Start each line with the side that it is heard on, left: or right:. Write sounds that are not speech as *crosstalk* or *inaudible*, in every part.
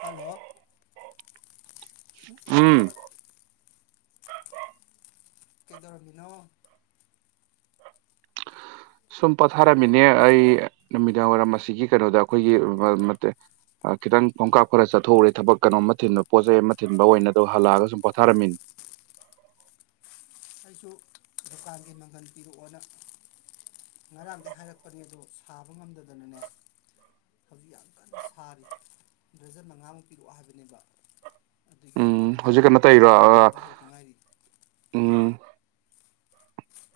left: Hello
right: ꯎꯝ
left: ꯀꯩꯗꯧꯔꯝꯃꯤꯅꯣ
right: ꯁꯨꯝ ꯄꯣꯊꯥꯔꯝꯃꯤꯅꯦ ꯑꯩ ꯅꯨꯃꯤꯗꯥꯡ ꯋꯥꯏꯔꯝ ꯑꯁꯤꯒꯤ ꯀꯩꯅꯣꯗ ꯑꯩꯈꯣꯏꯒꯤ *unintelligible* ꯈꯤꯇꯪ ꯈꯣꯡꯀꯥꯞ ꯈꯔ ꯆꯠꯊꯣꯛꯎꯔꯦ ꯊꯕꯛ ꯀꯩꯅꯣ ꯑꯃ ꯊꯤꯟꯕ ꯄꯣꯠ ꯆꯩ ꯑꯃ ꯊꯤꯟꯕ ꯑꯣꯏꯅ ꯑꯗ‌ꯣ ꯍꯜꯂꯛꯑꯒ ꯁꯨꯝ ꯄꯣꯊꯥꯔꯝꯃꯤꯅ‌ꯦ
left: ꯑꯩꯁꯨ ꯗꯨꯀꯥꯟꯒꯤ ꯃꯪꯒꯟ ꯄꯤꯔꯛꯑꯣꯅ ꯉꯔꯥꯡꯗꯩ ꯍꯥꯏꯔꯛꯄꯅꯦ ꯗꯣ ꯁꯥꯕ ꯉꯝꯗꯗꯅꯅꯦ ꯍꯧꯖꯤꯛ ꯌꯥꯝ ꯀꯟꯅ ꯁꯥꯔꯤ ꯗꯔꯖꯟ ꯃꯉꯥꯃꯨꯛ ꯄꯤꯔꯛꯑꯣ ꯍꯥꯏꯕꯅꯦꯕ ꯑꯗꯨꯒꯤ
right: ꯎꯝ
left: ꯃꯪꯀꯟ
right: ꯍꯧꯖꯤꯛ ꯀꯩꯅꯣ
left: ꯇꯣꯠꯄ
right: ꯇꯧꯔꯤꯔꯣ
left: ꯂꯣꯏꯔꯒ ꯍꯥꯟꯕ ꯍꯧꯗ ꯉꯥꯏꯔꯤ
right: ꯎꯝ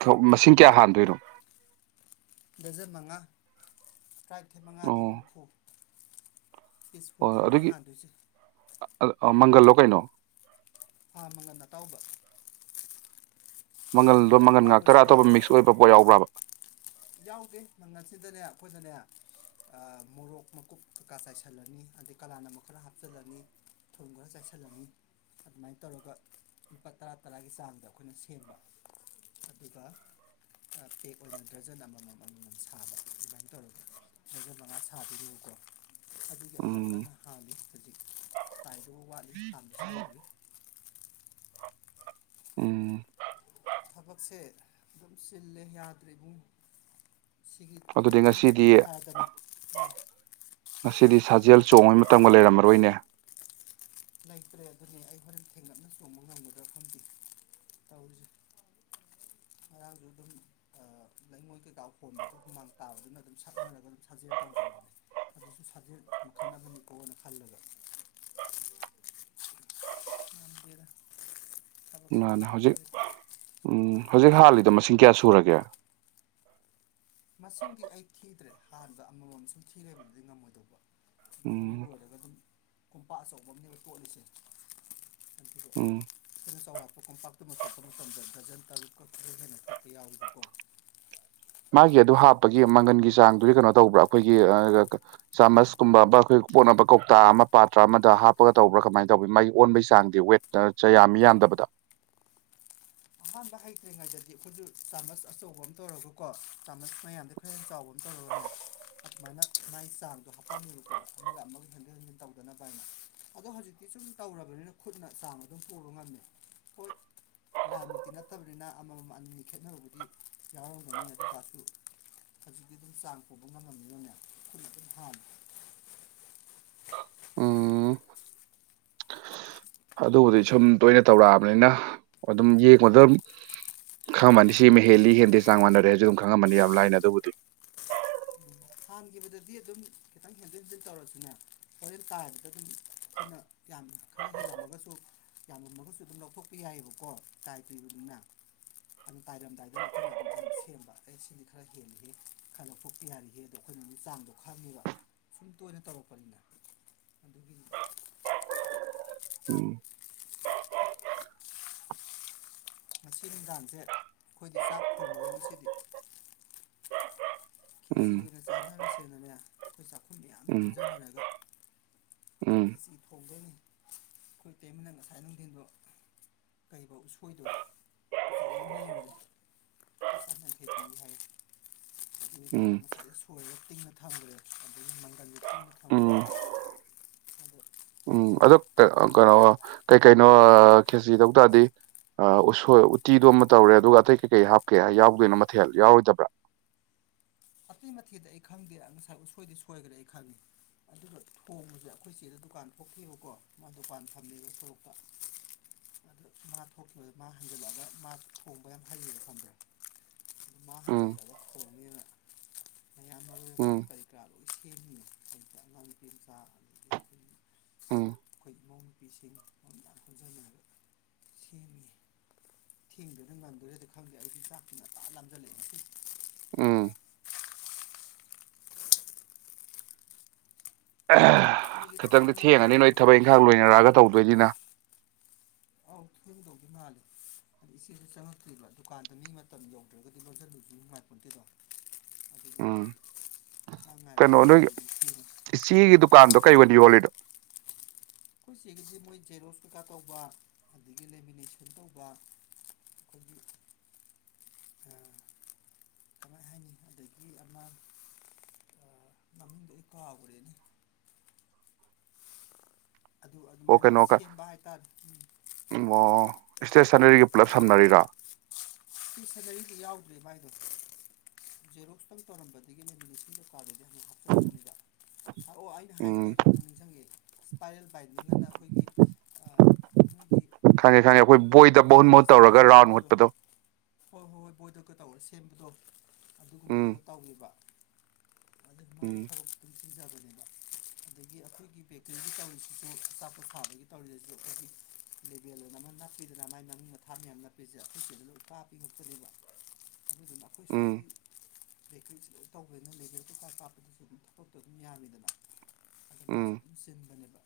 right: *unintelligible* ꯃꯁꯤꯡ ꯀꯌꯥ ꯍꯥꯟꯗꯣꯏꯅꯣ
left: ꯗꯔꯖꯟ ꯃꯉꯥ ꯇꯔꯥꯅꯤꯊꯣꯏ ꯃꯉꯥꯗꯤ
right: ꯑꯣ
left: ꯍꯨꯝꯐꯨ ꯄꯤꯁ ꯍꯨꯨꯝꯐꯨꯅꯤ ꯍꯥꯟꯗꯣꯏꯁꯦ
right: ꯑꯥ ꯑꯥ ꯃꯪꯒꯟꯂꯣ ꯀꯩꯅꯣ
left: ꯑꯥ ꯃꯪꯒꯟ ꯑꯇꯥꯎꯕ
right: ꯃꯪꯒꯜꯗꯣ
left: ꯃꯪꯒꯟ
right: ꯃꯉꯟ ꯉꯥꯛꯇꯥꯔꯥ
left: ꯑꯇꯥꯎꯕꯁꯤꯗ
right: ꯑꯇꯣꯞꯄ ꯃꯤꯛꯁ ꯑꯣꯏꯕ ꯄꯣꯠ ꯌꯥꯎꯕ꯭ꯔꯥꯕ
left: ꯌꯥꯎꯗꯦ ꯃꯪꯒꯜꯁꯤꯗꯅꯦ ꯑꯩꯈꯣꯏꯅꯅꯦ ꯑ ꯃꯣꯔꯣꯛ ꯃꯀꯨꯞ ꯀꯥ ꯆꯥꯏꯁꯤꯜꯂꯅꯤ ꯑꯗꯩ ꯀꯂꯥ ꯅꯤꯃꯛ ꯈꯔ ꯍꯥꯞꯆꯤꯜꯂꯅꯤ ꯊꯨꯝ ꯈꯔꯥ ꯆꯥꯏꯁꯤꯜꯂꯅꯤ ꯑꯗꯨꯃꯥꯏꯅ ꯇꯧꯔꯒ ꯂꯨꯄꯥ ꯇꯔꯥ ꯇꯔꯥꯒꯤ ꯆꯥꯡꯗ ꯑꯩꯈꯣꯏꯅ ꯁꯦꯝꯕ ꯑꯗꯨꯒ ꯑ ꯄꯦꯛ ꯑꯣꯏꯅ ꯗꯔꯖꯟ ꯑꯃꯃꯝ ꯑꯃꯃꯝ ꯁꯥꯕ ꯑꯗꯨꯃꯥꯏꯅ ꯇꯧꯔꯒ ꯗꯖꯟ ꯃꯉꯥ ꯁꯥꯗꯣꯏꯅꯦꯕꯀꯣ ꯑꯗꯨꯒꯤ ꯑꯩ ꯌꯥꯝ
right: ꯎꯝ
left: ꯀꯟꯅ ꯍꯥꯜꯂꯤ ꯍꯧꯖꯤꯛ ꯇꯥꯏꯗꯧꯕ ꯋꯥꯠꯂꯤ ꯍꯥꯟꯕꯁꯨ ꯂꯣꯏꯗ꯭ꯔꯤ
right: ꯎꯝ
left: ꯊꯕꯛꯁꯦ ꯑꯗꯨꯝ ꯆꯤꯜꯂꯦ ꯌꯥꯗ꯭ꯔꯦ ꯏꯕꯨꯡꯉꯣ ꯁꯤꯒꯤ
right: ꯑꯗꯨꯗꯤ
left: ꯕꯦꯀꯔꯤꯒꯤ
right: ꯉꯁꯤꯗꯤ
left: ꯊꯕꯛ ꯍꯥꯏꯔꯦꯗꯅ
right: ꯉꯁꯤꯗꯤ ꯁꯥꯖꯦꯜ ꯆꯣꯡꯕꯩ ꯃꯇꯝꯒ ꯂꯩꯔꯝꯃꯔꯣꯏꯅꯦ
left: ꯂꯩꯇ꯭ꯔꯦ ꯑꯗꯨꯅꯦ ꯑꯩ ꯍꯣꯔꯦꯟ ꯊꯦꯡꯂꯞꯅ ꯆꯣꯡꯕ ꯉꯝꯒꯗ꯭ꯔꯥ ꯈꯪꯗꯦ ꯇꯧꯔꯤꯁꯦ ꯉꯔꯥꯡꯁꯨ ꯗꯨꯝ ꯑ ꯂꯩꯉꯣꯏ ꯀꯩꯀꯥ ꯍꯣꯟꯕꯗꯨ ꯍꯨꯃꯥꯡ ꯇꯥꯕꯗꯨꯅ ꯑꯗꯨꯝ ꯁꯛꯅꯔꯒ ꯑꯗꯨꯝ ꯁꯥꯖꯦꯜ ꯇꯧꯗ꯭ꯔꯕꯅꯤ ꯑꯗꯨꯁꯨ ꯁꯥꯖꯦꯜ ꯃꯈꯜ ꯑꯃꯅꯤꯀꯣꯅ ꯈꯜꯂꯒ ꯉꯝꯗꯦꯗ ꯊꯕꯛꯁꯤꯅ
right: ꯃꯥꯅꯦ ꯍꯧꯖꯤꯛ
left: ꯌꯥꯗꯦꯗꯥ ꯍꯦꯛꯇꯥ
right: ꯎꯝ ꯍꯧꯖꯤꯛ ꯍꯥꯜꯂꯤꯗ ꯃꯁꯤꯡ ꯀꯌꯥ ꯁꯨꯔꯒꯦ
left: ꯃꯁꯤꯡꯗꯤ ꯑꯩ ꯊꯤꯗ꯭ꯔꯦ ꯍꯥꯟꯕ ꯑꯃꯃꯝ ꯁꯨꯝ ꯊꯤꯂꯩꯕꯗꯨꯗꯤ ꯉꯝꯃꯣꯏꯗꯧꯕ ꯍꯣꯔꯦꯟ
right: ꯎꯝ
left: ꯂꯣꯏꯔꯒ ꯑꯗꯨꯝ ꯀꯣꯝꯄꯥꯛ ꯑꯆꯧꯕ ꯑꯝꯅꯦꯕ ꯇꯣꯠꯂꯤꯁꯦ
right: ꯎꯝ
left: *unintelligible* ꯈꯔ ꯆꯥꯎꯔꯥꯛꯄ ꯀꯣꯝꯄꯥꯛꯇꯨꯃ ꯆꯣꯠꯄ ꯃꯇꯝꯗ ꯗꯔꯖꯟ ꯇꯔꯨꯛꯀ ꯈꯔ ꯍꯦꯟꯅ ꯊꯣꯛꯄ ꯌꯥꯎꯔꯤꯕꯀꯣ
right: ꯃꯥꯒꯤ ꯑꯗꯨ ꯍꯥꯞꯄꯒꯤ ꯃꯪꯒꯟꯒꯤ ꯆꯥꯡꯗꯨꯗꯤ ꯀꯩꯅꯣ ꯇꯧꯕ꯭ꯔꯥ ꯑꯩꯈꯣꯏꯒꯤ ꯑ ꯆꯥꯃꯁꯀꯨꯝꯕꯄ ꯑꯩꯈꯣꯏ ꯀꯣꯠꯅꯕ ꯀꯧꯇꯥ ꯑꯃ ꯄꯥꯇ꯭ꯔ ꯑꯃꯗ ꯍꯥꯞꯄꯒ ꯇꯧꯕ꯭ꯔꯥ ꯀꯃꯥꯏꯅ ꯇꯧꯕꯤ ꯃꯥꯒꯤ ꯑꯣꯟꯕꯒꯤ ꯆꯥꯡꯗꯤ ꯋꯦꯠ ꯆ ꯌꯥꯝꯃꯤ ꯌꯥꯝꯗꯕꯗ
left: ꯑꯍꯥꯟꯕ ꯍꯩꯇ꯭ꯔꯤꯉꯩꯗꯗꯤ ꯑꯩꯈꯣꯏꯁꯨ ꯆꯥꯃꯁ ꯑꯆꯧꯕ ꯑꯃ ꯇꯧꯔꯒꯀꯣ ꯆꯥꯃꯁ ꯃꯌꯥꯝꯗ ꯍ ꯆꯥꯎꯕꯅ ꯇꯧꯔꯒꯅꯦ ꯑꯗꯨꯃꯥꯏꯅ ꯃꯥꯒꯤ ꯆꯥꯡꯗꯣ ꯍꯥꯞꯄꯝꯃꯤꯕꯀꯣ ꯑꯃꯒ ꯑꯃꯒ ꯍꯦꯟꯖꯤꯟ ꯍꯦꯟꯖꯤꯟ ꯇꯧꯗꯅꯕ ꯍꯥꯏꯅ ꯑꯗꯣ ꯍꯧꯖꯤꯛꯇꯤ ꯁꯨꯝ ꯇꯧꯔꯕꯅꯤꯅ ꯈꯨꯠꯅ ꯆꯥꯡ ꯑꯗꯨꯝ ꯄꯨꯕ ꯉꯝꯃꯦ ꯍꯣꯏ ꯂꯥꯏꯃꯛꯇꯤ ꯅꯠꯇꯕꯅꯤꯅ ꯑꯃꯃꯝ ꯑꯅꯤꯅꯤ ꯈꯦꯠꯅꯕꯕꯨꯗꯤ ꯌꯥꯎꯔꯝꯒꯅꯤ ꯑꯗꯨ ꯇꯁꯨ ꯍꯧꯖꯤꯛꯇꯤ ꯑꯗꯨꯝ ꯆꯥꯡ ꯄꯨꯕ ꯉꯝꯃꯝꯃꯤꯅꯅꯦ ꯈꯨꯠ ꯑꯗꯨꯝ ꯍꯥꯡ
right: ꯎꯝ
left: *unintelligible*
right: ꯑꯗꯨꯕꯨꯗꯤ ꯁꯨꯝ ꯇꯣꯏꯅ ꯇꯧꯔꯛꯑꯕꯅꯤꯅ ꯑꯗꯨꯝ ꯌꯦꯡꯕꯗꯝ ꯈꯪꯉꯝꯃꯅꯤ ꯁꯤꯃ ꯍꯦꯜꯂꯤ ꯍꯦꯟꯗꯦ ꯆꯥꯡ ꯃꯥꯟꯅꯔꯦꯁꯨ ꯑꯗꯨꯝ ꯈꯪꯉꯝꯃꯅꯤ ꯌꯥꯝ ꯂꯥꯏꯅ ꯑꯗꯨꯕꯨꯗꯤ
left: ꯍꯥꯟꯈꯤꯕꯗꯗꯤ ꯑꯗꯨꯝ ꯈꯤꯇꯪ ꯍꯦꯟꯖꯤꯟ ꯍꯦꯟꯖꯤꯟ ꯇꯧꯔꯁꯤꯅ ꯍꯣꯔꯦꯟ ꯇꯥꯏꯕꯗ ꯑꯗꯨꯝ ꯑꯩꯈꯣꯏꯅ ꯌꯥꯝ ꯈꯔ ꯍꯦꯜꯂꯝꯃꯒꯁꯨ ꯌꯥꯝꯃꯝꯃꯒꯁꯨ ꯑꯗꯨꯝ ꯂꯧꯊꯣꯛꯄ ꯌꯥꯏꯑꯕꯀꯣ ꯇꯥꯏꯗ꯭ꯔꯤꯕꯅꯤꯅ ꯑꯗꯨ ꯇꯥꯏꯔꯝꯗꯥꯏꯗꯅ ꯑꯩꯈꯣꯏꯅ ꯑꯗꯨꯝ ꯑꯃꯨꯛ ꯁꯦꯝꯕ ꯑꯦ ꯁꯤꯗꯤ ꯈꯔ ꯍꯦꯜꯂꯤꯍꯦ ꯈꯔ ꯂꯧꯊꯣꯛꯄ ꯌꯥꯔꯤꯍꯦ ꯑꯗꯣ ꯑꯩꯈꯣꯏꯅ ꯆꯥꯡꯗꯣ ꯈꯪꯉꯦꯕ ꯁꯨꯝ ꯇꯣꯏꯅ ꯇꯧꯔꯛꯄꯅꯤꯅ ꯑꯗꯨꯒꯤꯅꯤꯅ
right: ꯎꯝ
left: ꯉꯁꯤ ꯅꯨꯡꯗꯥꯡꯁꯦ ꯑꯩꯈꯣꯏꯗꯤ ꯆꯥꯛ ꯊꯣꯡꯉꯔꯣꯏ ꯉꯁꯤꯗꯤ ꯈꯦꯆ꯭ꯔꯤ
right: ꯎꯝ
left: ꯑꯣꯏꯅ ꯆꯥꯅꯔꯁꯦꯅꯅꯦ ꯑꯩꯈꯣꯏ ꯆꯥꯛꯈꯨꯝ ꯃꯌꯥꯝꯅ ꯄꯨꯟꯁꯤꯟꯅꯔꯒ
right: ꯎꯝ
left: ꯈꯦꯆꯤ ꯊꯣꯡꯗꯣꯏꯅꯤ ꯑꯩꯈꯣꯏ ꯏꯇꯩꯃꯅ ꯉꯁꯥꯏ ꯅꯨꯡꯗꯤꯟꯗꯣ ꯀꯩꯕ ꯎꯁꯣꯏꯗꯣ ꯑꯆꯧꯕ ꯑꯃ ꯂꯩꯔꯨꯔꯦ ꯇꯁꯔꯅ ꯈꯦꯇꯤ ꯍꯥꯏ ꯑꯗꯨ
right: ꯎꯝ
left: ꯇꯧꯔꯒ ꯉꯁꯥꯏꯗ ꯁꯣꯏꯒ ꯇꯤꯡꯅ ꯊꯝꯈ꯭ꯔꯦ ꯑꯗꯒꯤ ꯃꯪꯒꯜꯗ ꯇꯤꯡꯅ
right: ꯎꯝ
left: ꯊꯝꯈ꯭ꯔꯦ
right: ꯎꯝ
left: ꯈꯨꯖꯤꯛ
right: ꯑꯗꯨꯛ ꯀꯩꯅꯣ ꯀꯩ ꯀꯩꯅꯣ ꯈꯦꯁꯤ ꯇꯧ ꯇꯥꯔꯗꯤ ꯑ ꯎꯁꯣꯏ ꯎꯇꯤꯗꯣ ꯑꯃ ꯇꯧꯔꯦ ꯑꯗꯨꯒ ꯑꯇꯩ ꯀꯩꯀꯩ ꯍꯥꯞꯀꯦ ꯌꯥꯎꯗꯣꯏꯅꯣ ꯃꯊꯦꯜ ꯌꯥꯎꯔꯣꯏꯗꯕ꯭ꯔꯥ
left: ꯑꯇꯩ ꯃꯊꯦꯜꯗꯤ ꯑꯩ ꯈꯪꯗꯦ ꯉꯁꯥꯏ ꯎꯁꯣꯏꯗꯤ ꯁꯣꯏꯈ꯭ꯔꯦ ꯑꯩ ꯈꯪꯉꯦ ꯑꯗꯨꯒ ꯊꯣꯡꯕꯁꯦ ꯑꯩꯈꯣꯏ ꯆꯦꯗ ꯗꯨꯀꯥꯟ ꯊꯣꯛꯈꯤꯑꯦꯕꯀꯣ ꯃꯥ ꯗꯨꯀꯥꯟ ꯐꯝꯃꯦꯕ ꯁꯣꯔꯣꯛꯇ ꯑꯗꯨ ꯃꯥ ꯊꯣꯛꯈꯤꯕꯗ ꯃꯥ ꯍꯟꯖꯤꯜꯂꯛꯑꯒ ꯃꯥ ꯊꯣꯡꯕ ꯌꯥꯝ ꯍꯩꯌꯦꯕ ꯈꯪꯕ꯭ꯔꯥ꯫ ꯃꯥ
right: ꯎꯝ
left: ꯍꯟꯖꯤꯜꯂꯛꯑꯒ ꯊꯣꯡꯅꯤꯅ꯫ ꯃꯌꯥꯝ ꯃꯔꯣꯏ ꯃꯄꯥꯡ
right: ꯎꯝ
left: ꯀꯔꯤ ꯀꯔꯥ ꯂꯣꯏ ꯁꯦꯝꯃꯤ ꯑꯩ ꯑꯉꯥꯡ ꯅꯨꯄꯤ ꯃꯆꯥ ꯑꯃꯒ ꯑꯩꯈꯣꯏ꯫
right: ꯎꯝ
left: ꯑꯩꯈꯣꯏ ꯏꯃꯧ ꯅꯨꯨꯄꯤꯁꯤꯡ ꯃꯃꯌꯥꯝ ꯄꯨꯟꯁꯤꯟꯅꯕ꯫ ꯁꯦꯝꯃꯤ꯫ ꯊꯦꯡꯗꯣꯏꫪ ꯉꯪꯗꯣꯏꯔꯗꯤ ꯈꯪꯗꯦ ꯑꯩꯗꯤ ꯆꯥꯛ ꯇꯤ ꯉꯟꯇ ꯂꯥꯝꯖꯤꯜꯂꯛꯑꯦ ꯉꯁꯤ꯫
right: ꯎꯝ꯫ ꯑꯃꯥ
left: ꯅꯣꯏꯒꯤ
right: ꯈꯤꯇꯪꯗꯤ
left: ꯅꯣꯏꯒꯤ
right: ꯊꯦꯡꯉꯅꯤ ꯅꯣꯏ
left: ꯊꯣꯡꯈ꯭ꯔꯕꯣ
right: ꯊꯕꯛ ꯏꯪꯈꯥꯡ ꯂꯣꯏꯅꯔꯛꯑꯒ ꯇꯧꯗꯣꯏꯅꯤꯅ꯫
left: ꯑꯧ ꯊꯦꯡꯗꯧꯗꯤ ꯃꯥꯜꯂꯦ ꯏꯆꯦꯁꯨ ꯆꯪꯉꯛꯇ꯭ꯔꯤꯕ ꯗꯨꯀꯥꯟꯗ ꯃꯤ ꯃꯇꯝ ꯌꯧ꯫ ꯅꯠꯇ꯭ꯔꯒꯗꯤ ꯂꯣꯟꯖꯤꯟꯕꯁꯨ ꯅꯨꯡꯉꯥꯏꯄꯣꯟꯇꯦꯗꯣ꯫ ꯑꯗꯨꯗꯤ
right: ꯎꯝ
left: ꯃꯥꯅꯦ ꯃꯤ ꯉꯥꯏꯕ
right: ꯀꯩꯅꯣ ꯅꯣꯏꯒꯤ
left: ꯇꯜꯂꯦ ꯊꯤꯔꯨ꯫
right: ꯏꯆꯦꯒꯤ ꯗꯨꯀꯥꯟꯗꯣ ꯀꯩ ꯑꯣꯏꯅꯤ ꯌꯣꯜꯂꯤꯅꯣ꯫
left: ꯑꯩꯈꯣꯏ ꯆꯦꯡꯒꯤꯁꯦ ꯃꯣꯏ ꯖꯦꯔꯣꯛꯁ ꯀꯩꯀꯥ ꯇꯧꯕ ꯑꯗꯒꯤ ꯂꯦꯃꯤꯅꯦꯁꯟ ꯇꯧꯕ꯫ ꯀꯕꯤ꯫ ꯑ ꯀꯃꯥꯏꯅ ꯍꯥꯏꯗꯣꯏꯅꯣ ꯑꯗꯒꯤ ꯑꯃ꯫ ꯃꯃꯤꯡꯗꯨ ꯑꯩ ꯀꯥꯎꯒ꯭ꯔꯦꯗ꯫ ꯑꯗꯨ
right: ꯑꯣ
left: ꯑꯗꯨꯃꯥꯏꯅ
right: ꯀꯩꯅꯣ ꯀ-
left: ꯁꯦꯝꯕ ꯍꯥꯏꯇꯥꯔꯦ꯫
right: ꯑꯣ ꯏꯁꯇꯦꯁꯟꯅꯔꯤꯒ ꯄꯨꯂꯞ ꯁꯝꯅꯔꯤꯔꯣ꯫
left: ꯏꯁꯇꯦꯁꯟꯅꯔꯤꯗꯤ ꯌꯥꯎꯗ꯭ꯔꯤꯌꯦ ꯃꯥꯏꯗꯣ꯫ ꯖꯦꯔꯣꯛꯁꯇꯪ ꯇꯧꯔꯝꯕꯗꯒꯤ ꯗꯨꯀꯥꯟ ꯑꯣꯏꯅ ꯍꯥ꯫ ꯆꯤꯟꯕꯅꯦꯕ ꯍꯥꯏꯥꯛ ꯑꯣꯑꯣ ꯑꯩꯅ ꯍꯥꯏꯒꯗ
right: ꯎꯝ
left: ꯇꯧꯔꯤꯁꯦ ꯑꯃꯅꯤ ꯅꯤꯡꯁꯤꯡꯪꯉꯦ ꯁ꯭ꯄꯥꯏꯔꯦꯜ ꯄꯥꯏꯅꯤꯡꯉꯅ ꯑꯩꯈꯣꯏꯒꯤ ꯈꯨꯗꯝꯪꯒꯤ
right: ꯈꯪꯉꯦ ꯈꯪꯉꯦ ꯑꯩꯈꯣꯏ ꯕꯣꯏꯗ ꯃꯍꯣꯨꯟ ꯃ ꯃꯍꯨꯠ ꯇꯧꯔꯒ
left: ꯌꯥꯝ ꯇꯧꯕꯗꯣ
right: ꯔꯥꯎꯟꯨꯠꯄꯗꯣ
left: ꯍꯣꯏ ꯍꯣꯏ ꯍꯣꯏ ꯕꯣꯏꯗꯒ ꯇꯧꯔꯦ ꯁꯦꯝꯕꯗꯣ
right: ꯎꯝ
left: ꯑꯗꯨꯒꯨꯝꯕꯒꯗꯣ ꯇꯧꯅꯦꯕ ꯑ ꯃꯥꯒꯤ
right: ꯎꯝ
left: ꯊꯕꯛꯛꯇꯨꯁꯤꯖꯕꯅꯦꯕ ꯑꯗꯒꯤ ꯑꯩꯈꯣꯏꯒꯤ ꯕꯦꯀꯔꯤꯒꯤ ꯇꯧꯔꯤꯁꯤꯁꯨ ꯑꯆꯥꯄꯣꯠ ꯊꯥꯕꯒꯤ ꯇꯧꯔꯤꯗꯁꯨ ꯍꯧꯈꯖꯤꯛ ꯂꯦꯕꯦꯜ ꯑꯣꯏꯅ ꯑꯃ ꯅꯞꯄꯤꯗꯅ ꯃꯥꯏ ꯃꯃꯤꯡ ꯃꯊꯥ ꯃꯌꯥꯝ ꯅꯞꯄꯤꯁꯦ ꯑꯩꯈꯣꯏꯒꯤꯗꯅ ꯂꯄꯥ ꯄꯉꯛꯇꯅꯦꯕ ꯑꯗꯨꯗꯨꯅ ꯑꯩꯈꯣꯏ
right: ꯎꯝ
left: ꯁ꯭ꯋꯥꯏꯒꯤ ꯕꯦꯀꯔꯤꯁꯤ ꯂꯣꯏ ꯇꯧꯕꯅꯤꯅ ꯂꯩꯦꯕꯔ ꯄꯩꯁꯥ ꯀꯥꯞꯄꯗꯁꯨ ꯑꯗꯨꯝ ꯊꯕꯛꯇ ꯑꯗꯨꯝ ꯌꯥꯝꯃꯤꯗꯅ ꯑꯗꯣ ꯃꯥꯁꯨ
right: ꯎꯝ
left: ꯑꯗꯨꯝ ꯁꯤꯟꯕꯅꯦꯕ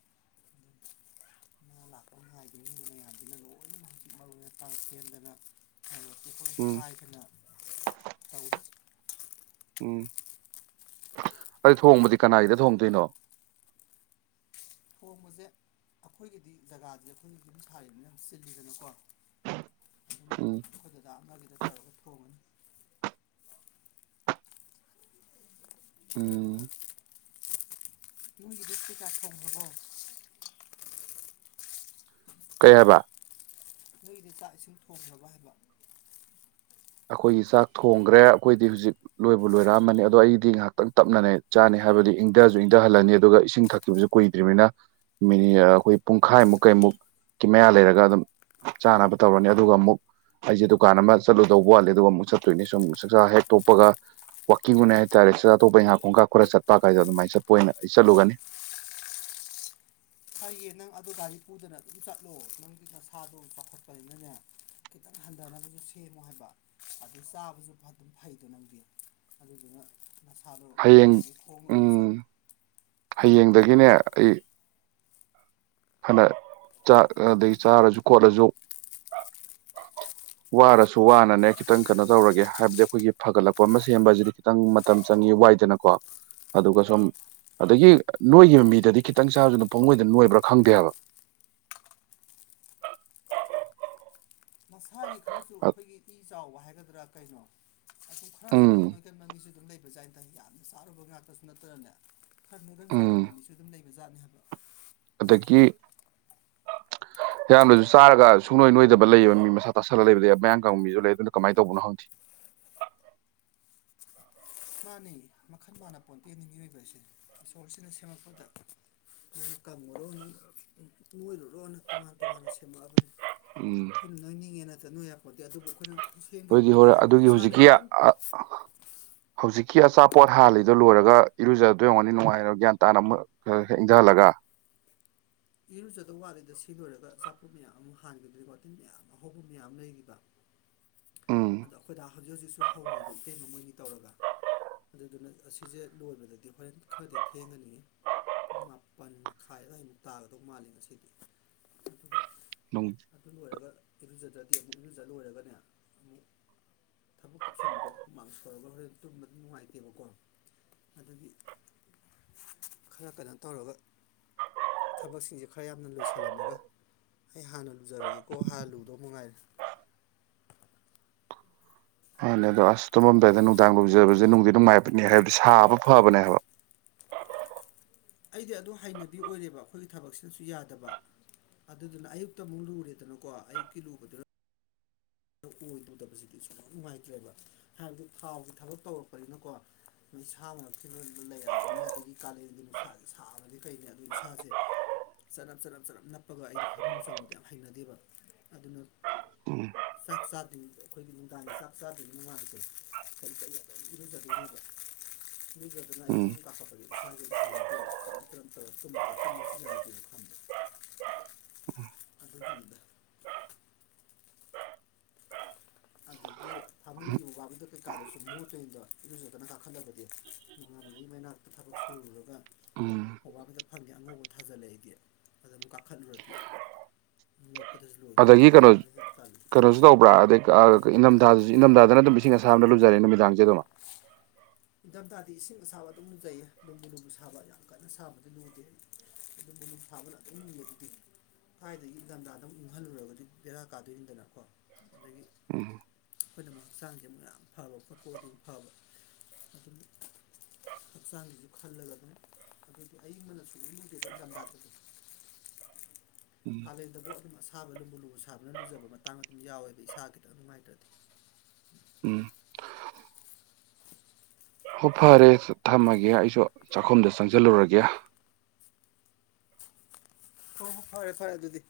left: ꯉꯥ ꯂꯥꯛꯄ ꯉꯥꯏꯗꯅꯤꯡꯕ ꯃꯌꯥꯝꯁꯤꯅ ꯂꯣꯏꯅꯃꯛ ꯍꯧꯖꯤꯛ ꯃꯔꯨ ꯃꯄꯥꯡ ꯁꯦꯝꯗꯅ ꯍꯥꯏꯕꯗꯤ ꯑꯩꯈꯣꯏ
right: ꯎꯝ
left: ꯍꯥꯏꯗꯅ ꯇꯧꯔꯤ
right: ꯎꯝ ꯑꯗꯨ ꯊꯣꯡꯕꯗꯤ ꯀꯅꯥꯒꯤꯗ ꯊꯣꯡꯗꯣꯏꯅꯣ
left: ꯊꯣꯡꯕꯁꯦ ꯑꯩꯈꯣꯏꯒꯤꯗꯤ ꯖꯒꯥꯗꯤ ꯑꯩꯈꯣꯏꯒꯤꯗꯤ ꯑꯗꯨꯝ ꯁꯥꯔꯤꯕꯅꯤꯅ ꯌꯥꯝ ꯆꯤꯜꯂꯤꯗꯅꯀꯣ ꯑꯗꯨꯅ
right: ꯎꯝ
left: ꯑꯩꯈꯣꯏꯗ ꯂ ꯑꯃꯗ ꯇꯧꯔꯒ ꯊꯣꯡꯉꯅꯤ
right: ꯎꯝ
left: ꯒꯤꯗꯤ ꯀ ꯀ ꯊ ꯍꯕꯣ
right: ꯀꯩ ꯍꯥꯏꯕ
left: ꯅꯣꯏꯒꯤꯗꯤ ꯆꯥꯛ ꯏꯁꯤꯡ ꯊꯣꯡꯅꯕ ꯍꯥꯏꯕ
right: ꯑꯩꯈꯣꯏꯒꯤ ꯆꯥꯛ ꯊꯣꯡꯈ꯭ꯔꯦ ꯑꯩꯈꯣꯏꯗꯤ ꯍꯧꯖꯤꯛ ꯂꯣꯏꯕ ꯂꯣꯏꯔꯛꯑꯃꯅꯤ ꯑꯗꯣ ꯑꯩꯗꯤ ꯉꯥꯏꯍꯥꯛꯇꯪ ꯇꯞꯅꯅꯦ ꯆꯥꯅꯤ ꯍꯥꯏꯕꯗꯤ ꯏꯪꯊꯁꯨ ꯏꯪꯊꯍꯜꯂꯅꯤ ꯑꯗꯨꯒ ꯏꯁꯤꯡ ꯊꯛꯈꯤꯕꯁꯨ ꯀꯨꯏꯗ꯭ꯔꯤꯕꯅꯤꯅ ꯃꯤꯅꯤ ꯑꯩꯈꯣꯏ ꯄꯨꯡꯈꯥꯏꯃꯨꯛ ꯀꯩꯃꯨꯛ ꯀꯤ ꯃꯌꯥ ꯂꯩꯔꯒ ꯑꯗꯨꯝ ꯆꯥꯅꯕ ꯇꯧꯔꯅꯤ ꯑꯗꯨꯒ ꯑꯃꯨꯛ ꯑꯩꯁꯦ ꯗꯨꯀꯥꯟ ꯑꯃ ꯆꯠꯂꯨ ꯂꯧꯕ ꯋꯥꯠꯂꯦ ꯑꯗꯨꯒ ꯑꯃꯨꯛ ꯆꯠꯇꯣꯏꯅꯦ ꯁꯨꯝ ꯆꯛꯆꯥ ꯍꯦꯛ ꯊꯣꯛꯣꯛꯄꯒ ꯋꯥꯋꯀꯤꯡꯒꯅꯦ ꯍꯥꯏꯇꯥꯔꯦ ꯆꯠ ꯑꯇꯣꯞꯄ ꯍꯤꯈꯥꯛꯠꯣꯡꯥꯞ ꯈꯔ ꯆꯠꯄ ꯀꯥꯏꯗ ꯑꯗꯨꯃꯥꯏ ꯆꯠꯄ ꯑꯣꯏꯅ ꯑꯩ ꯆꯠꯂꯨꯒꯅꯤ
left: ꯐꯩꯌꯦ ꯅꯪ ꯑꯗꯨ ꯒꯥꯔꯤ ꯎꯗꯅ ꯑꯗꯨꯝ ꯆꯠꯂꯣ ꯅꯪꯒꯤ ꯅꯁꯥꯗꯣꯝ ꯄꯥꯈꯠꯄꯅꯤꯅꯅꯦ ꯈꯤꯇꯪ ꯍꯟꯊꯅꯕꯁꯨ ꯁꯦꯝꯃꯣ ꯍꯥꯏꯕ ꯑꯗꯨ ꯆꯥꯕꯁꯨ ꯑꯗꯨꯝ ꯐꯩꯗꯣ ꯅꯪꯗꯤ ꯑꯗꯨꯗꯨꯅ ꯃꯁꯥꯗꯣ
right: ꯍꯌꯦꯡ
left: ꯌꯥꯔꯤꯉꯩ ꯊꯣꯡ ꯑꯣꯏꯅ ꯆꯠꯂꯦ
right: ꯎꯝ ꯍꯌꯦꯡꯗꯒꯤꯅꯦ ꯑꯩ ꯐꯅ ꯆꯥꯛ ꯑꯗꯒꯤ ꯆꯥꯔꯁꯨ ꯈꯣꯠꯂꯁꯨ ꯋꯥꯔꯁꯨ ꯋꯥꯅꯅꯦ ꯈꯤꯇꯪ ꯀꯩꯅꯣ ꯇꯧꯔꯒꯦ ꯍꯥꯏꯕꯗꯤ ꯑꯩꯈꯣꯏꯒꯤ ꯐꯒꯠꯂꯛꯄ ꯑꯃ ꯁꯦꯝꯕꯁꯤꯗꯤ ꯈꯤꯇꯪ ꯃꯇꯝ ꯆꯪꯏ ꯋꯥꯏꯗꯅꯀꯣ ꯑꯗꯨꯒ ꯁꯣꯝ ꯑꯗꯒꯤ ꯅꯣꯏꯒꯤ ꯃꯤꯗꯗꯤ ꯈꯤꯇꯪ ꯆꯥꯔꯖꯅ ꯐꯣꯡꯡꯂꯣꯏꯗ ꯅꯣꯏꯕ꯭ꯔꯥ ꯈꯪꯗꯦꯕ
left: ꯃꯁꯥꯒꯤ ꯈꯔꯁꯨ ꯑꯩꯈꯣꯏꯒꯤ ꯏ ꯆꯥꯎꯕ ꯍꯥꯏꯒꯗ꯭ꯔꯥ ꯀꯩꯅꯣ ꯑꯗꯨ ꯈꯔꯁꯨ ꯑꯗꯨꯝ
right: ꯎꯝ
left: ꯅꯀꯟ ꯃꯃꯤꯁꯨ ꯑꯗꯨꯝ ꯂꯩꯕ ꯖꯥꯥꯏꯅ ꯇ ꯌꯥꯝꯅ ꯆꯥꯔꯨꯕ ꯉꯥꯛꯇꯁꯨ ꯅꯠꯇ꯭ꯔꯅꯦ ꯈꯔꯅ ꯑꯗꯨꯝ
right: ꯎꯝ
left: ꯆꯥꯎꯒꯟꯕ ꯃꯤꯁꯨ ꯑꯗꯨꯝ ꯂꯩꯕꯖꯥꯠꯅꯦ ꯍꯥꯏꯕ
right: ꯑꯗꯒꯤ
left: *unintelligible*
right: ꯍꯌꯥꯝꯅꯁꯨ ꯆꯥꯔꯒ ꯁꯨꯡꯂꯣꯏ ꯅꯣꯏꯗꯕ ꯂꯩꯕ ꯃꯤ ꯃꯁꯥ ꯇꯥꯁꯜꯂ ꯂꯩꯕ ꯃꯌꯥꯝ ꯀꯪꯕ ꯃꯤꯁꯨ ꯂꯩ ꯑꯗꯨꯅ ꯀꯃꯥꯏ ꯇꯧꯕꯅꯣ ꯍꯪꯗꯦ
left: ꯃꯥꯅꯤꯩ ꯃꯈꯜ ꯃꯥꯅ ꯄꯣꯟꯇꯦꯅꯤ ꯃꯤꯑꯣꯏꯕ ꯑꯁꯦ ꯏꯁꯣꯔꯁꯤꯅ ꯁꯦꯝꯃꯛꯄꯗ ꯅꯪ ꯀꯪꯉꯨꯔꯣ ꯅꯪ ꯂꯣꯏꯔꯨꯔꯣꯅꯪ ꯇꯣꯉꯥꯟ ꯇꯣꯉꯥꯟꯅ ꯁꯦꯝꯃꯛꯑꯕꯅꯤ
right: ꯎꯝ
left: ꯅꯣꯏꯅꯤꯡꯉꯦꯅ ꯆ ꯅꯣꯏ ꯍꯥꯏꯕ ꯄꯣꯠꯇꯤ ꯑꯗꯨꯕꯨ ꯑꯩꯈꯣꯏꯅ ꯑꯩꯈꯣꯏ ꯁꯦꯝꯈꯤꯕ
right: ꯑꯗꯨꯣꯏꯗꯤ
left: ꯑꯩꯈꯣꯏꯅ
right: ꯍꯔꯦ
left: ꯍꯥꯏꯕꯗꯤ
right: ꯑꯗꯨꯒꯤ
left: ꯏꯁꯥꯅ
right: ꯍꯧꯖꯤꯛꯀꯤ
left: ꯈꯤꯇꯪ
right: ꯍꯧꯖꯤꯛꯀꯤ ꯑꯆꯥꯄꯣꯠ ꯍꯥꯜꯂꯤꯗꯣ ꯂꯣꯏꯔꯒ ꯏꯔꯨꯖꯗꯣꯏꯔꯡꯉꯅꯤ ꯅꯨꯡꯉꯥꯏꯔꯣ ꯒ꯭ꯌꯥꯟ ꯇꯥꯅ ꯑꯃꯛ ꯏꯖꯂꯒ
left: ꯏꯔꯨꯖꯗꯕ ꯋꯥꯠꯂꯤꯗ ꯁꯤ ꯂꯣꯏꯔꯒ ꯑꯆꯥꯄꯣ ꯃꯌꯥꯝ ꯑꯃꯨ ꯍꯈꯤꯗ꯭ꯔꯤꯕꯀꯇꯤꯟ ꯃꯌꯥꯝ ꯑꯍꯧꯕ ꯃꯌꯥꯝ ꯂꯩꯈꯤꯕ
right: ꯎꯝ
left: ꯑꯗꯣ ꯑꯩꯈꯣꯏꯗ ꯍꯧꯖꯤꯛ ꯍꯧꯖꯤꯛꯁꯨ ꯍꯧꯔꯤꯕ ꯏꯇꯩ ꯃꯃꯣꯏꯅꯤ ꯇꯧꯔꯒ ꯑꯗꯨꯗꯨꯅ ꯑꯁꯤꯁꯦ ꯂꯣꯏꯕꯗꯗꯤ ꯍꯣꯔꯦꯟ ꯈꯔꯗꯤ ꯊꯦꯡꯍꯟꯜꯂꯤꯉꯤ ꯨꯡ ꯃꯥꯄꯜ ꯃꯈꯥꯏ ꯑꯗꯨꯋꯥꯏꯃꯨꯛ ꯇꯥꯒꯗꯧ ꯃꯥꯜꯂꯤ ꯉꯁꯤꯗꯤ ꯑꯗꯨꯒ
right: ꯅꯣꯡ
left: ꯑꯗꯨ ꯂꯣꯏꯔꯒ ꯏꯔꯨꯖꯗ꯭ꯔꯗꯤ ꯑꯃꯨꯛ ꯏꯔꯨꯖ ꯂꯣꯏꯔꯒꯅꯦ ꯑꯃꯨꯛ ꯊꯕꯛ ꯀꯨꯞꯁꯟꯕꯗꯨꯣꯃꯥꯡ ꯁꯧꯔꯒ ꯍꯣꯔꯦꯟ ꯇꯨꯝꯕꯗꯤ ꯅꯨꯡꯉꯥꯏꯇꯦꯕꯀꯣ ꯑꯗꯨꯗꯒꯤ ꯈꯔ ꯀꯩꯅꯣ ꯇꯧꯔꯒ ꯊꯕꯛꯁꯤꯡꯁꯦ ꯈꯔ ꯌꯥꯝꯅ ꯂꯣꯏꯁꯤꯜꯂꯝꯃꯒ ꯑꯩ ꯍꯥꯟꯅ ꯂꯨꯖꯔꯒꯦꯀꯣ ꯍꯥꯟꯅ ꯂꯨꯗꯧ ꯃꯉꯥꯏꯔꯦ
right: ꯍꯅꯦ ꯑꯗꯣ ꯑꯁ ꯇꯣꯝꯗꯥꯏꯗ ꯅꯨꯡꯗꯥꯡ ꯂꯧꯖꯕꯁꯦ ꯅꯨꯡꯗꯤ ꯅꯨꯡꯉꯥꯏꯕꯅꯤ ꯍꯥꯏꯕꯗꯤ ꯁꯥꯕ ꯐꯕꯅꯦ ꯍꯥꯏꯕ
left: ꯑꯩꯗꯤ ꯑꯗꯨ ꯍꯩꯅꯕꯤ ꯑꯣꯏꯔꯦꯕ ꯑꯩꯈꯣꯏꯒꯤ ꯊꯕꯛꯁꯤꯅꯁꯨ ꯌꯥꯗꯕ ꯑꯗꯨꯗꯨꯅ ꯑꯌꯨꯛꯇ ꯑꯃꯨꯛ ꯂꯨꯔꯦꯗꯅꯀꯣ ꯑꯌꯨꯛꯀꯤ ꯂꯨꯕꯗꯨꯅ ꯑꯣꯏꯔꯗꯕꯁꯤꯗꯤꯁꯨ ꯌꯥꯝ ꯅꯨꯡꯉꯥꯏꯇ꯭ꯔꯦꯕ ꯍꯥꯏꯕꯗꯤ ꯊꯥꯎꯁꯤ ꯊꯕꯛ ꯇꯧꯔꯛꯄꯅꯤꯅꯀꯣ ꯃꯣꯏ ꯁꯥ ꯉꯁꯤꯤ ꯂꯩꯔꯛꯑꯕꯅꯤꯅ ꯑꯗꯒꯤ ꯀꯥꯂꯦꯟꯒꯤ ꯅꯨꯡꯁꯥ ꯁꯥꯕꯗꯤ ꯀꯩꯅꯦ ꯑꯗꯨ ꯏꯁꯥꯁꯦ ꯆꯅꯞ ꯆꯅꯞ ꯆꯅꯞ ꯅꯞꯄꯒ ꯑꯩꯗꯤ ꯐꯃꯨꯡ ꯆꯪꯉꯨꯗ ꯌꯥꯝ ꯍꯩꯅꯗꯦꯕ ꯑꯗꯨꯅ
right: ꯎꯝ
left: ꯆꯥꯛ ꯆꯥꯗ꯭ꯅꯤ ꯑꯩꯈꯣꯏꯒꯤ ꯅꯨꯡꯗꯥꯡꯅꯤ ꯆꯥꯛ ꯆꯥꯗ꯭ꯣꯏꯅꯤ ꯅꯨꯡꯉꯥꯏꯇꯦ ꯀꯔꯤ ꯀ ꯑꯗꯨꯝ ꯏꯔꯨꯖꯕꯤꯅꯦꯕ ꯃꯤ ꯈꯗꯅ ꯑꯩꯈꯝ
right: ꯎꯝ
left: ꯀꯥꯈꯠꯄꯗ ꯏꯁꯥꯥꯁꯦꯅ ꯍꯩꯅꯗꯦꯕ ꯀꯔꯝ ꯀꯔꯝ ꯇꯧ ꯆꯨꯝꯕꯗ ꯆꯨꯝꯕꯁꯨ ꯌꯥꯗꯦꯅ ꯈꯟꯗꯣ ꯑꯗꯨꯒꯤꯅꯤꯗ ꯑꯗꯒꯤ ꯐꯃꯨꯡꯒꯤ ꯕꯥꯗꯨꯗ ꯀꯩꯀꯥꯗꯁꯨ ꯃꯣꯠꯇꯂꯣꯏꯔꯤꯅꯗꯣ ꯑꯗꯨꯁꯨ ꯀꯅ ꯀꯥꯈꯟꯗꯕꯗꯤ ꯅꯉꯥꯟꯅꯉꯩ ꯃꯅꯥꯛꯇ ꯊꯕꯛ ꯁꯨꯔꯨꯔꯒ
right: ꯎꯝ
left: ꯑꯕꯥꯕꯗ ꯐꯪꯗꯦ ꯑꯉꯧꯕ ꯊꯥꯖꯤꯜꯂꯛꯏꯗꯤ ꯑꯗꯨꯗ ꯑꯃꯨꯛ ꯀꯥꯈꯠꯂꯨꯔꯗꯤ ꯋꯥꯠꯄꯗꯁꯨ ꯂꯣꯏ
right: ꯑꯗꯒꯤ ꯀꯩꯅꯣ ꯀꯩꯅꯣꯁꯨ ꯇꯧꯕ꯭ꯔꯥ ꯑꯗꯩ ꯀ ꯏꯅꯝꯊꯥꯗ ꯏꯅꯝꯊꯥꯗꯅ ꯑꯗꯨꯝ ꯏ ꯑꯥꯕꯅ ꯂꯨꯖꯔꯦ ꯅꯨꯃꯤꯗꯥꯡꯦ ꯑꯗꯨꯝꯣ
left: ꯅꯤꯡꯊꯝꯊꯥꯗꯤ ꯏꯁꯤꯡ ꯑꯁꯥꯕ ꯑꯗꯨꯝꯖꯩꯌꯦ ꯅꯨꯡꯕꯨ ꯅꯨꯡꯕꯨ ꯁꯥꯕ ꯌꯥꯝ ꯀꯟꯅ ꯁꯥꯕꯗꯤ ꯂꯨꯗꯦ ꯑꯗꯨꯝ ꯁꯥꯥꯕ ꯂꯥꯛꯟꯅ ꯑꯗꯨꯗꯤ ꯊꯋꯥꯥꯏꯗꯒꯤ ꯒꯟꯗꯥ ꯑꯗꯨꯝ ꯏꯪꯍꯜꯂꯨꯔꯒꯗꯤ ꯕꯦꯔꯥ ꯀꯥꯗꯣꯏꯅꯤꯗꯅꯀꯣ ꯑꯗꯒꯤ
right: ꯎꯝ
left: ꯑꯩꯈꯣꯏꯅ ꯍꯛꯆꯥꯡꯁꯤ ꯑꯃꯨꯛ ꯌꯥꯝ ꯐꯕ ꯄꯣꯠꯄꯣꯗꯨ ꯐꯕ ꯑꯗꯨꯗꯤ ꯍꯛꯆꯥꯡꯁꯤꯁꯨ ꯈꯜꯂꯒ ꯑꯗꯨꯝ ꯑꯗꯨꯗꯤ ꯑꯩꯕꯅ ꯁꯨꯝ ꯂꯗꯦꯗ ꯑꯩ ꯂꯝꯗꯥꯇꯗꯤ *inaudible*
right: ꯎꯝ
left: ꯀꯥꯂꯦꯟꯗꯕꯨꯥꯎ ꯑꯗꯨꯝ ꯑꯁꯥꯕ ꯂꯨꯝꯕꯨ ꯂꯨꯕꯨ ꯁꯥꯕꯅ ꯂꯨꯖꯕ ꯃꯇꯥꯡ ꯑꯗꯨꯝ ꯌꯥꯎꯋꯦꯕ ꯏꯁꯥꯒꯤꯗ ꯅꯨꯡꯉꯥꯏꯇ꯭ꯔꯗꯤ
right: ꯎꯝ ꯍꯣ ꯐꯔꯦ ꯊꯝꯃꯒꯦ ꯑꯩꯁꯨ ꯆꯥꯛꯈꯨꯝꯗ ꯆꯪꯁꯤꯜꯂꯨꯔꯒꯦ
left: ꯍ ꯍꯣ ꯐꯔꯦ ꯐꯔꯦ ꯑꯗꯨꯗꯤ